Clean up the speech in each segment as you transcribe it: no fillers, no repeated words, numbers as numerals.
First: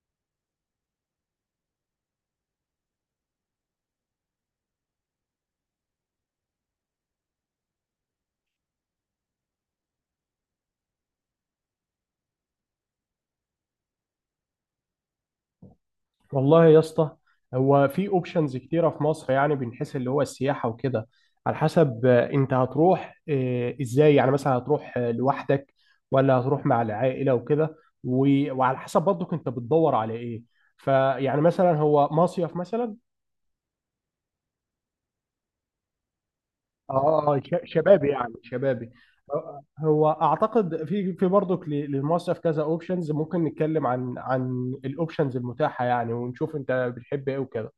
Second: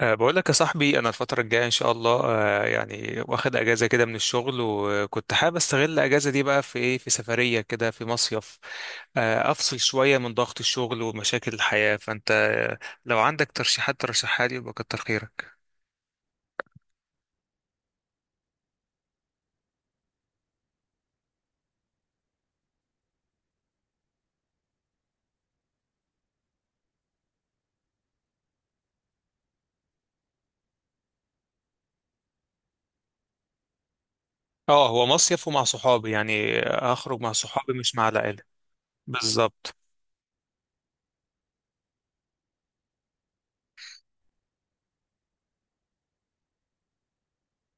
بقول لك يا صاحبي، انا الفتره الجايه ان شاء الله يعني واخد اجازه كده من الشغل، وكنت حابب استغل الاجازه دي بقى في ايه، في سفريه كده في مصيف. افصل شويه من ضغط الشغل ومشاكل الحياه. فانت لو عندك ترشيحات ترشحها لي يبقى كتر خيرك. والله يا اسطى. هو في اوبشنز كتيره في مصر، يعني بنحس اللي هو السياحه وكده. على حسب انت هتروح ازاي، يعني مثلا هتروح لوحدك ولا هتروح مع العائله وكده. وعلى حسب برضك انت بتدور على ايه. فيعني مثلا هو مصيف مثلا. اه، هو مصيف ومع صحابي، يعني هخرج مع اه صحابي مش مع شبابي، يعني العائله. شبابي. بالظبط. هو اعتقد في برضك للمصيف كذا اوبشنز. ممكن نتكلم عن الاوبشنز المتاحه يعني، ونشوف انت بتحب ايه وكده.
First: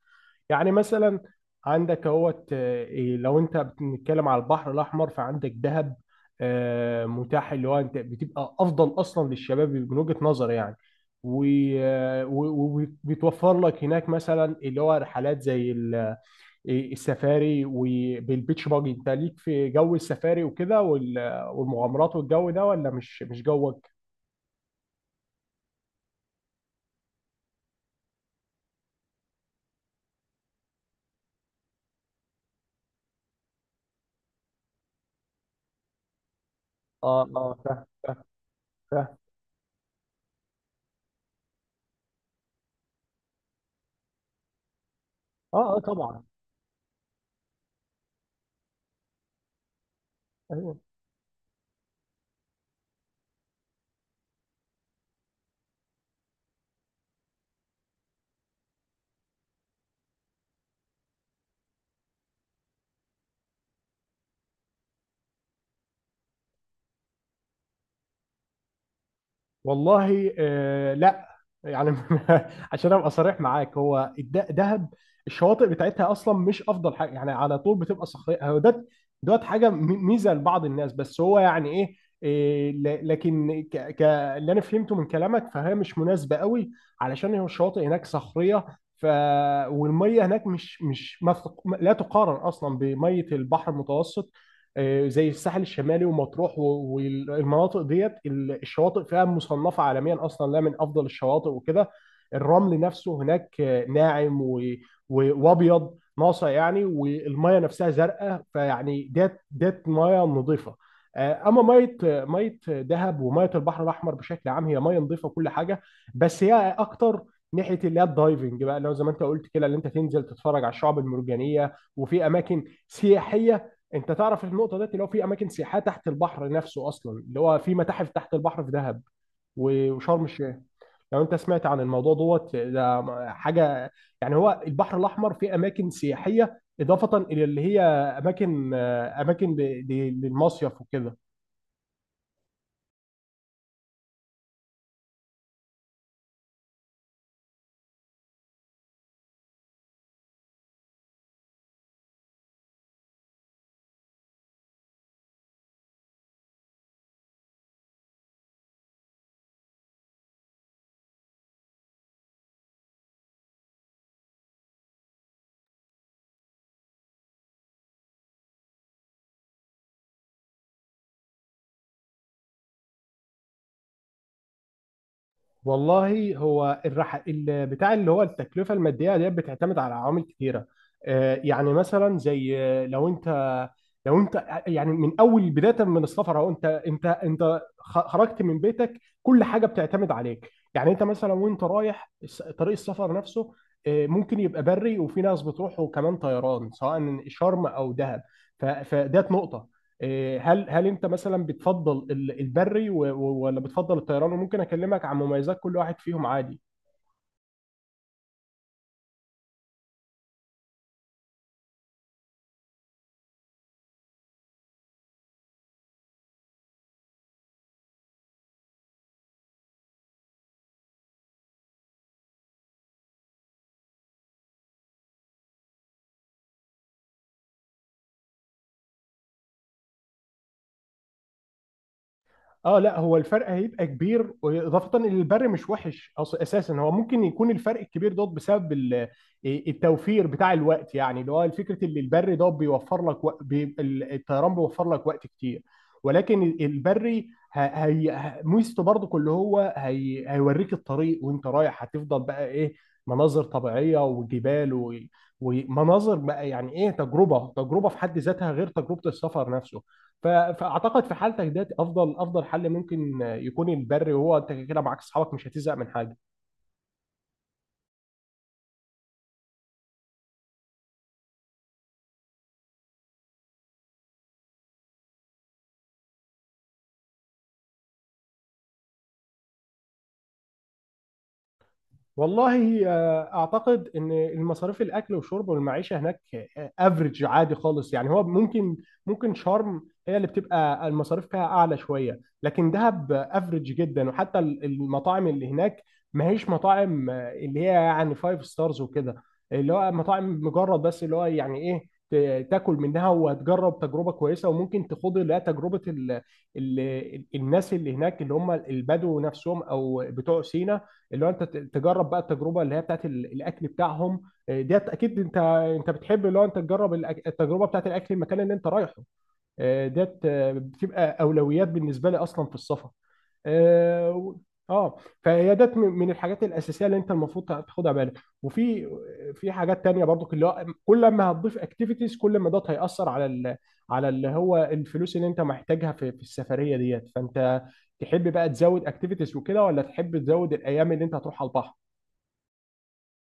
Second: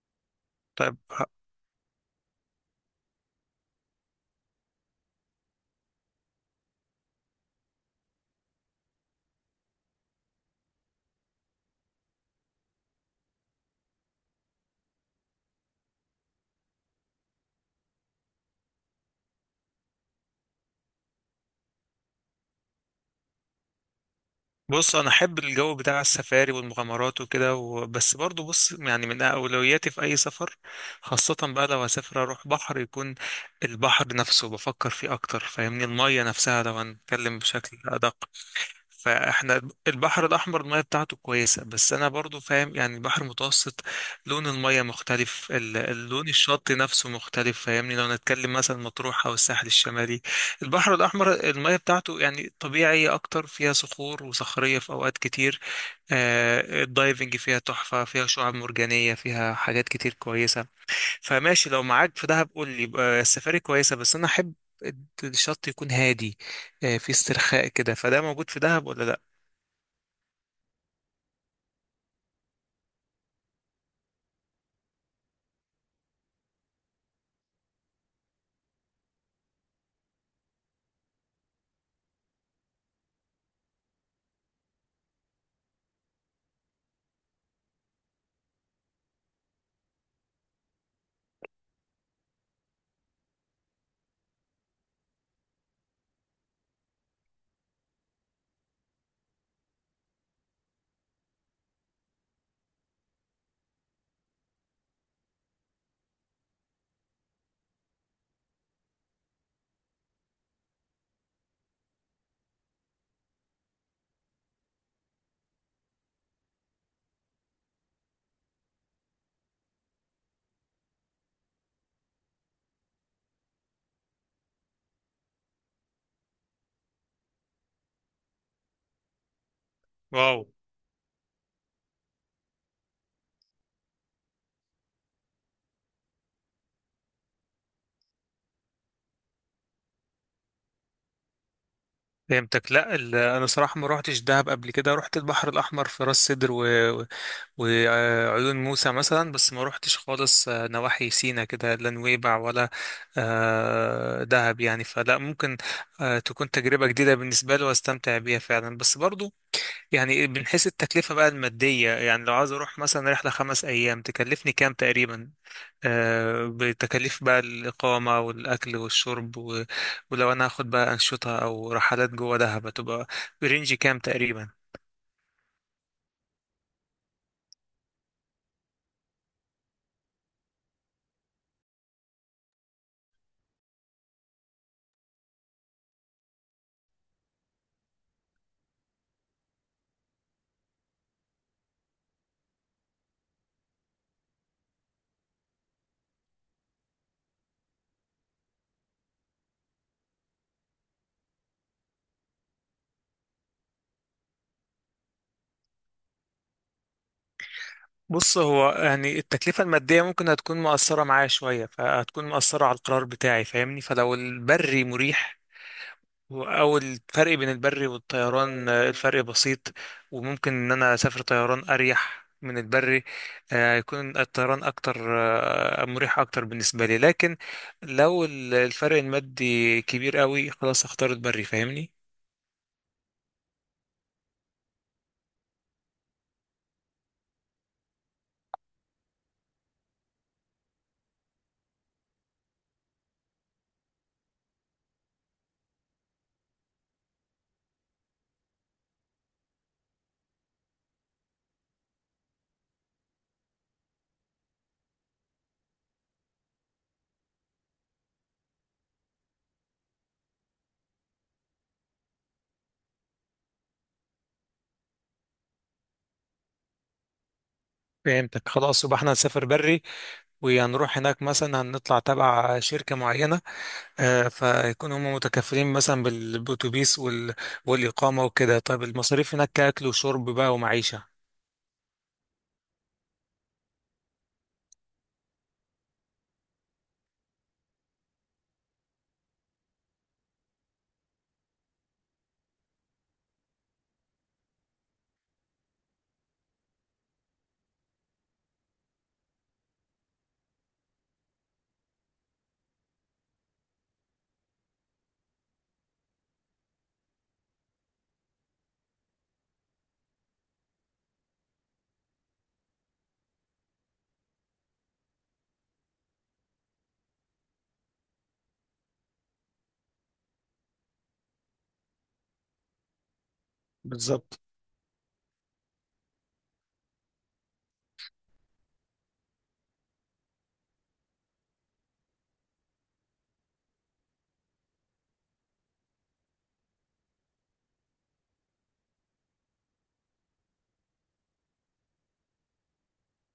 يعني طيب. مثلا عندك اهوت آه، إيه، لو انت بنتكلم على البحر الاحمر فعندك دهب. متاح اللي هو انت بتبقى افضل اصلا للشباب من وجهة نظر يعني. و- آه، و- وبيتوفر لك هناك مثلا اللي هو رحلات زي السفاري، وبالبيتش باجي انت ليك في جو السفاري وكده، والمغامرات والجو ده، ولا مش جوك؟ بص، انا احب الجو بتاع السفاري والمغامرات وكده، بس برضو بص، يعني من اولوياتي في اي سفر، خاصة بقى لو هسافر اروح بحر، يكون البحر نفسه بفكر فيه اكتر، فاهمني، المية نفسها لو اه هنتكلم اه بشكل فاهم ادق. فاهم. فاحنا البحر الاحمر الميه بتاعته كويسه، بس انا برضو فاهم يعني البحر المتوسط لون الميه مختلف، اه اه طبعا. اللون الشط نفسه مختلف، فاهمني لو نتكلم مثلا مطروح او الساحل الشمالي. البحر الاحمر الميه بتاعته يعني طبيعيه اكتر، فيها صخور وصخريه في اوقات كتير. الدايفنج فيها تحفة، فيها شعاب مرجانية، فيها حاجات كتير كويسة. فماشي لو معاك في دهب قول لي يبقى السفاري كويسة، بس أنا أحب الشط يكون هادي، في استرخاء كده. فده موجود في دهب ولا لأ؟ والله آه لا، يعني عشان ابقى صريح معاك، هو دهب الشواطئ بتاعتها اصلا مش افضل حاجه، يعني على طول بتبقى صخريه. هو ده دوت حاجه ميزه لبعض الناس، بس هو يعني ايه، لكن اللي انا فهمته من كلامك فهي مش مناسبه قوي، علشان هو الشواطئ هناك صخريه. ف والميه هناك مش مش ما تق- لا تقارن اصلا بميه البحر المتوسط. زي الساحل الشمالي ومطروح، والمناطق ديت الشواطئ فيها مصنفة عالميا أصلا، لا من أفضل الشواطئ وكده. الرمل نفسه هناك ناعم، وأبيض ناصع يعني، والمية نفسها زرقاء، فيعني ديت مية نظيفة. اما ميه دهب وميه البحر الاحمر بشكل عام هي ميه نظيفه كل حاجه. بس هي اكتر ناحيه اللي هي الدايفنج بقى، لو زي ما انت قلت كده اللي انت تنزل تتفرج على الشعاب المرجانيه، وفي اماكن سياحيه. انت تعرف النقطه ديت، اللي هو في اماكن سياحيه تحت البحر نفسه اصلا، اللي هو في متاحف تحت البحر في دهب وشرم واو. الشيخ. لو انت سمعت عن الموضوع دوت ده حاجه يعني. هو البحر الاحمر فيه اماكن سياحيه اضافه الى اللي هي اماكن للمصيف وكده. فهمتك. لا، انا صراحه ما روحتش دهب قبل كده، روحت البحر الاحمر في راس سدر و... وعيون موسى مثلا، بس ما روحتش خالص نواحي سينا كده، لا نويبع ولا دهب يعني. فلا، ممكن تكون تجربة جديدة بالنسبة لي واستمتع بيها فعلا. بس برضو، يعني بنحس التكلفة بقى المادية، يعني لو عايز اروح مثلا رحلة 5 ايام تكلفني كام تقريبا، بتكاليف بقى الإقامة والأكل والشرب، ولو أنا هاخد بقى أنشطة أو رحلات جوه دهب هتبقى برينج كام تقريبا؟ والله، هو بتاع اللي هو التكلفة المادية ديت بتعتمد على عوامل كتيرة. يعني مثلا زي لو انت يعني من اول بداية من السفر، اهو انت خرجت من بيتك كل حاجة بتعتمد عليك. يعني انت مثلا وانت رايح طريق السفر نفسه، ممكن يبقى بري، وفي ناس بتروح وكمان طيران سواء شرم او دهب. فديت نقطة. إيه، هل هل انت مثلا بتفضل البري، ولا بتفضل الطيران، وممكن اكلمك عن مميزات كل واحد فيهم عادي. بص، هو يعني التكلفة المادية ممكن هتكون مؤثرة معايا شوية، فهتكون مؤثرة على القرار بتاعي، فاهمني، فلو البري مريح، أو الفرق بين البري والطيران الفرق بسيط، وممكن إن أنا أسافر طيران أريح من البري، يكون الطيران أكتر مريح أكتر بالنسبة لي. لكن لو الفرق المادي كبير قوي، خلاص أختار البري، فاهمني. اه لا، هو الفرق هيبقى كبير، اضافه ان البر مش وحش اصلا اساسا. هو ممكن يكون الفرق الكبير ده بسبب ال- إيه، التوفير بتاع الوقت، يعني اللي هو فكره ان البر ده بيوفر لك الطيران بيوفر لك وقت كتير. ولكن البري ميزته برضك اللي هو هي هيوريك الطريق، وانت رايح هتفضل بقى ايه، مناظر طبيعيه وجبال، ومناظر بقى، يعني ايه، تجربه في حد ذاتها غير تجربه السفر نفسه. فاعتقد في حالتك ده افضل حل ممكن يكون البر، وهو انت كده معاك اصحابك مش هتزهق من حاجه. فهمتك. خلاص، يبقى احنا هنسافر بري، وهنروح هناك مثلا هنطلع تبع شركة معينة، فيكون هم متكفلين مثلا بالأتوبيس وال... والإقامة وكده. طيب المصاريف هناك كأكل وشرب بقى ومعيشة؟ والله اعتقد ان المصاريف، الاكل والشرب والمعيشه هناك، افريج عادي خالص يعني. هو ممكن، ممكن شرم هي اللي بتبقى المصاريف فيها اعلى شويه، لكن دهب افريج جدا. وحتى المطاعم اللي هناك ما هيش مطاعم اللي هي يعني فايف ستارز وكده، اللي هو مطاعم مجرد بس، اللي هو يعني ايه، تاكل منها وهتجرب تجربه كويسه. وممكن تخوض لا تجربه ال ال الناس اللي هناك اللي هم البدو نفسهم او بتوع سينا، اللي هو انت تجرب بقى التجربه اللي هي بتاعت الاكل بتاعهم. ديت اكيد انت انت بتحب اللي هو انت تجرب التجربه بتاعت الاكل المكان اللي انت رايحه. ديت بتبقى اولويات بالنسبه لي اصلا في السفر. اه بالظبط. آه، فهي ده من من الحاجات الاساسيه اللي انت المفروض تاخدها بالك. وفي في حاجات تانية برضو، اللي هو كل ما هتضيف اكتيفيتيز كل ما ده هيأثر على ال على اللي هو الفلوس اللي انت محتاجها في في السفريه ديت. فانت تحب بقى تزود اكتيفيتيز وكده، ولا تحب تزود الايام اللي انت هتروح على البحر.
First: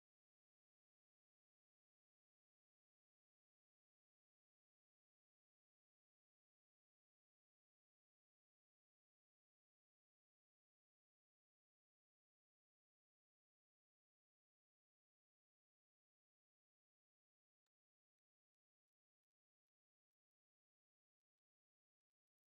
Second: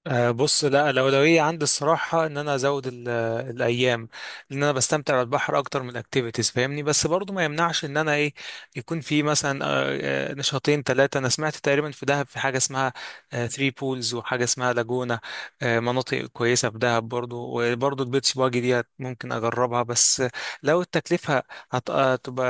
أه بص، لا، الأولوية عندي الصراحة إن أنا أزود الأيام، لأن أنا بستمتع بالبحر أكتر من الأكتيفيتيز، فاهمني. بس برضو ما يمنعش إن أنا إيه، يكون في مثلا نشاطين ثلاثة. أنا سمعت تقريبا في دهب في حاجة اسمها ثري بولز، وحاجة اسمها لاجونة، مناطق كويسة في دهب برضو، وبرضو البيتش باجي دي ممكن أجربها. بس لو التكلفة هتبقى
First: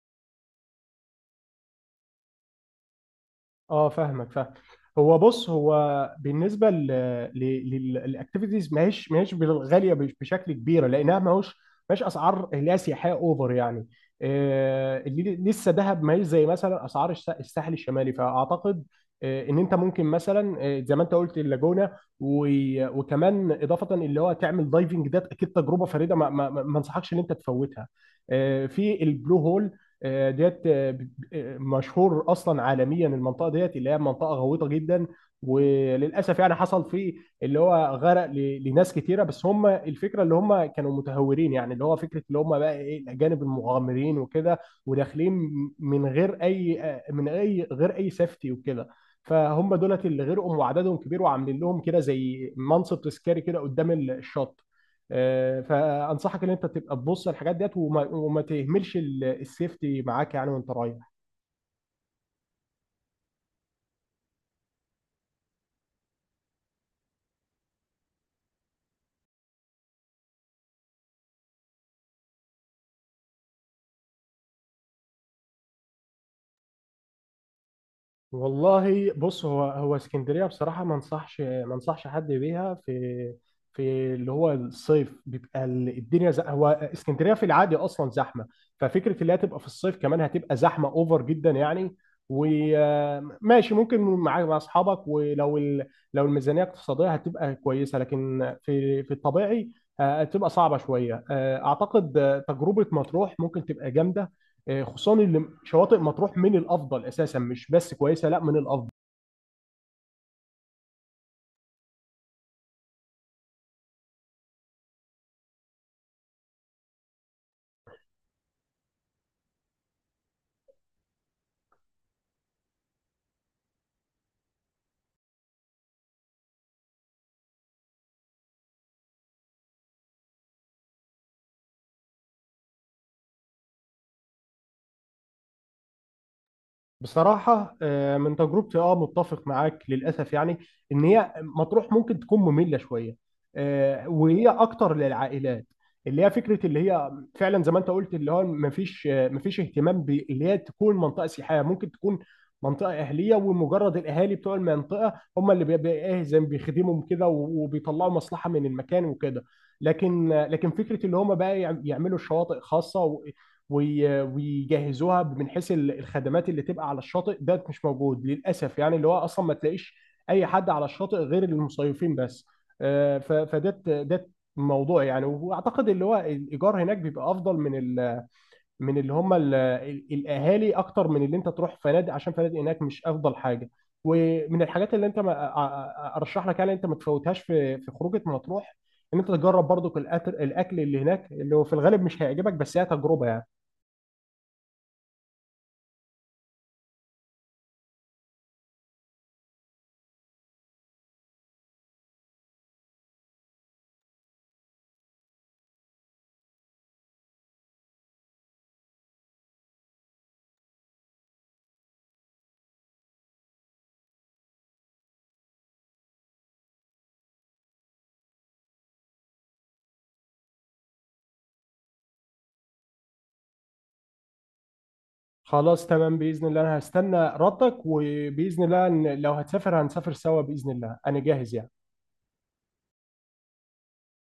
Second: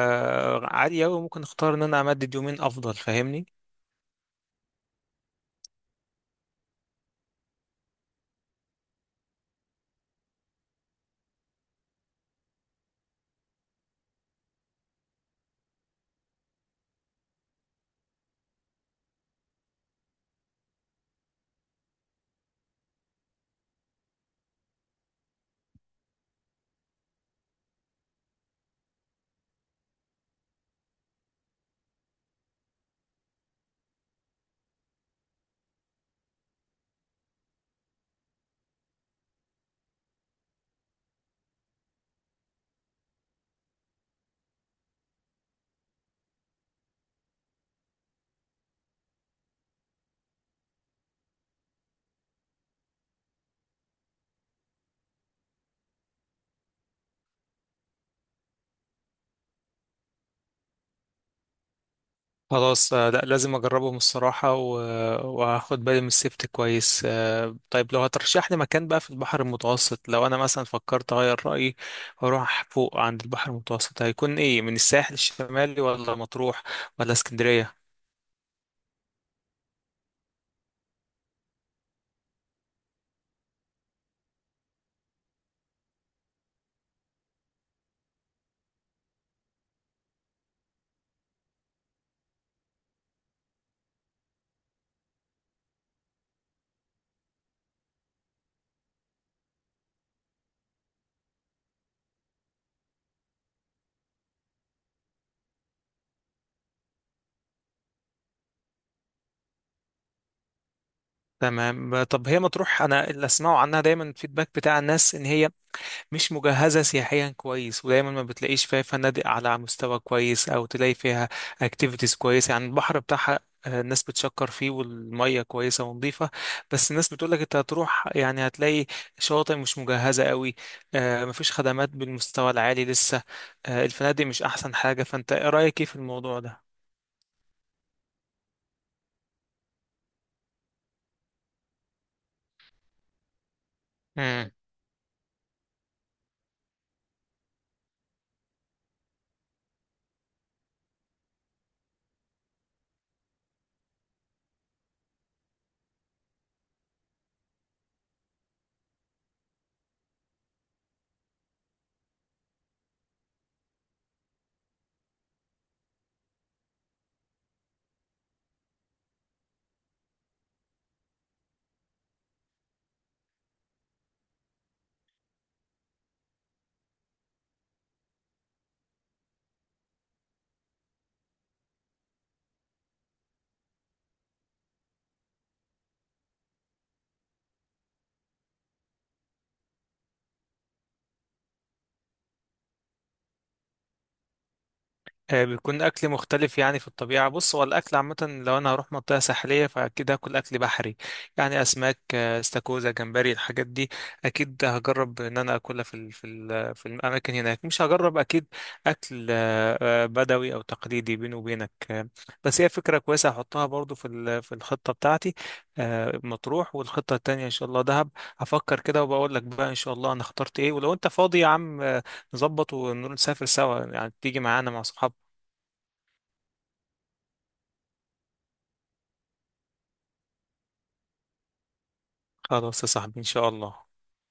عالية أوي، ممكن أختار إن أنا أمدد يومين أفضل، فاهمني. اه فاهمك فاهم. هو بص، هو بالنسبه للاكتيفيتيز ماهيش غاليه بشكل كبير، لانها ماهيش اسعار اللي هي سياحيه اوفر يعني. اللي لسه دهب ماهيش زي مثلا اسعار الساحل الشمالي. فاعتقد ان انت ممكن مثلا، زي ما انت قلت، اللاجونه، وكمان اضافه اللي هو تعمل دايفنج، ده اكيد تجربه فريده ما انصحكش ان انت تفوتها، في البلو هول. ديت مشهور اصلا عالميا، المنطقه ديت اللي هي منطقه غويطه جدا. وللاسف يعني حصل فيه اللي هو غرق لناس كتيره. بس هم الفكره اللي هم كانوا متهورين، يعني اللي هو فكره اللي هم بقى ايه، الاجانب المغامرين وكده، وداخلين من غير اي آه، من اي غير اي سيفتي وكده. فهم دولت اللي غرقوا، وعددهم كبير، وعاملين لهم كده زي منصب تذكاري كده قدام الشط. فانصحك ان انت تبقى تبص على الحاجات ديت، وما تهملش السيفتي معاك يعني وانت رايح. خلاص لا، لازم اجربهم الصراحة، و... وهاخد بالي من السيفتي كويس. طيب لو هترشح لي مكان بقى في البحر المتوسط، لو انا مثلا فكرت اغير رأيي واروح فوق عند البحر المتوسط، هيكون ايه؟ من الساحل الشمالي ولا مطروح ولا اسكندرية؟ والله بص، هو اسكندريه بصراحه ما انصحش حد بيها في في اللي هو الصيف. بيبقى الدنيا هو اسكندريه في العادي اصلا زحمه، ففكره اللي هي تبقى في الصيف كمان هتبقى زحمه اوفر جدا يعني. وماشي، ممكن مع اصحابك ولو لو الميزانيه اقتصاديه هتبقى كويسه، لكن في في الطبيعي هتبقى صعبه شويه. اعتقد تجربه مطروح ممكن تبقى جامده. خصوصا اللي شواطئ مطروح من الافضل، اساسا مش بس كويسه، لا من الافضل. تمام. طب هي مطروح انا اللي اسمعه عنها دايما الفيدباك بتاع الناس ان هي مش مجهزة سياحيا كويس، ودايما ما بتلاقيش فيها فنادق على مستوى كويس، أو تلاقي فيها اكتيفيتيز كويسة، يعني البحر بتاعها الناس بتشكر فيه والمية كويسة ونظيفة، بس الناس بتقولك انت هتروح يعني هتلاقي شواطئ مش مجهزة قوي، مفيش خدمات بالمستوى العالي لسه، الفنادق مش أحسن حاجة. فانت ايه رأيك ايه في الموضوع ده؟ بصراحة من تجربتي اه متفق معاك للأسف يعني، إن هي مطروح ممكن تكون مملة شوية. وهي أكتر للعائلات، اللي هي فكرة اللي هي فعلا زي ما أنت قلت، اللي هو مفيش مفيش اهتمام اللي هي تكون منطقة سياحية. ممكن تكون منطقة أهلية، ومجرد الأهالي بتوع المنطقة هم اللي بيبقى إيه زي ما بيخدمهم كده وبيطلعوا مصلحة من المكان وكده. لكن فكرة اللي هم بقى يعملوا شواطئ خاصة ويجهزوها من حيث الخدمات اللي تبقى على الشاطئ، ده مش موجود للاسف. يعني اللي هو اصلا ما تلاقيش اي حد على الشاطئ غير المصيفين بس. فده ده الموضوع يعني. واعتقد اللي هو الايجار هناك بيبقى افضل من ال من اللي هم الاهالي، اكتر من اللي انت تروح فنادق، عشان فنادق هناك مش افضل حاجه. ومن الحاجات اللي انت ما أ- أ- ارشح لك يعني انت ما تفوتهاش في في خروجه مطروح، ان انت تجرب برضو الأكل اللي هناك، اللي هو في الغالب مش هيعجبك، بس هي تجربه يعني. بيكون اكل مختلف يعني في الطبيعه. بص، هو الاكل عامه لو انا هروح منطقه ساحليه فاكيد هاكل اكل بحري، يعني اسماك استاكوزا جمبري الحاجات دي اكيد هجرب ان انا اكلها في الاماكن هناك. مش هجرب اكيد اكل بدوي او تقليدي بيني وبينك. بس هي فكره كويسه هحطها برضو في الخطه بتاعتي. مطروح، والخطه التانية ان شاء الله دهب. هفكر كده وبقول لك بقى ان شاء الله انا اخترت ايه. ولو انت فاضي يا عم، نظبط ونسافر سوا، يعني تيجي معانا مع صحابك. خلاص تمام، بإذن الله أنا هستنى ردك، وبإذن الله إن لو هتسافر هنسافر سوا. بإذن الله أنا جاهز يعني. خلاص يا صاحبي، إن شاء الله.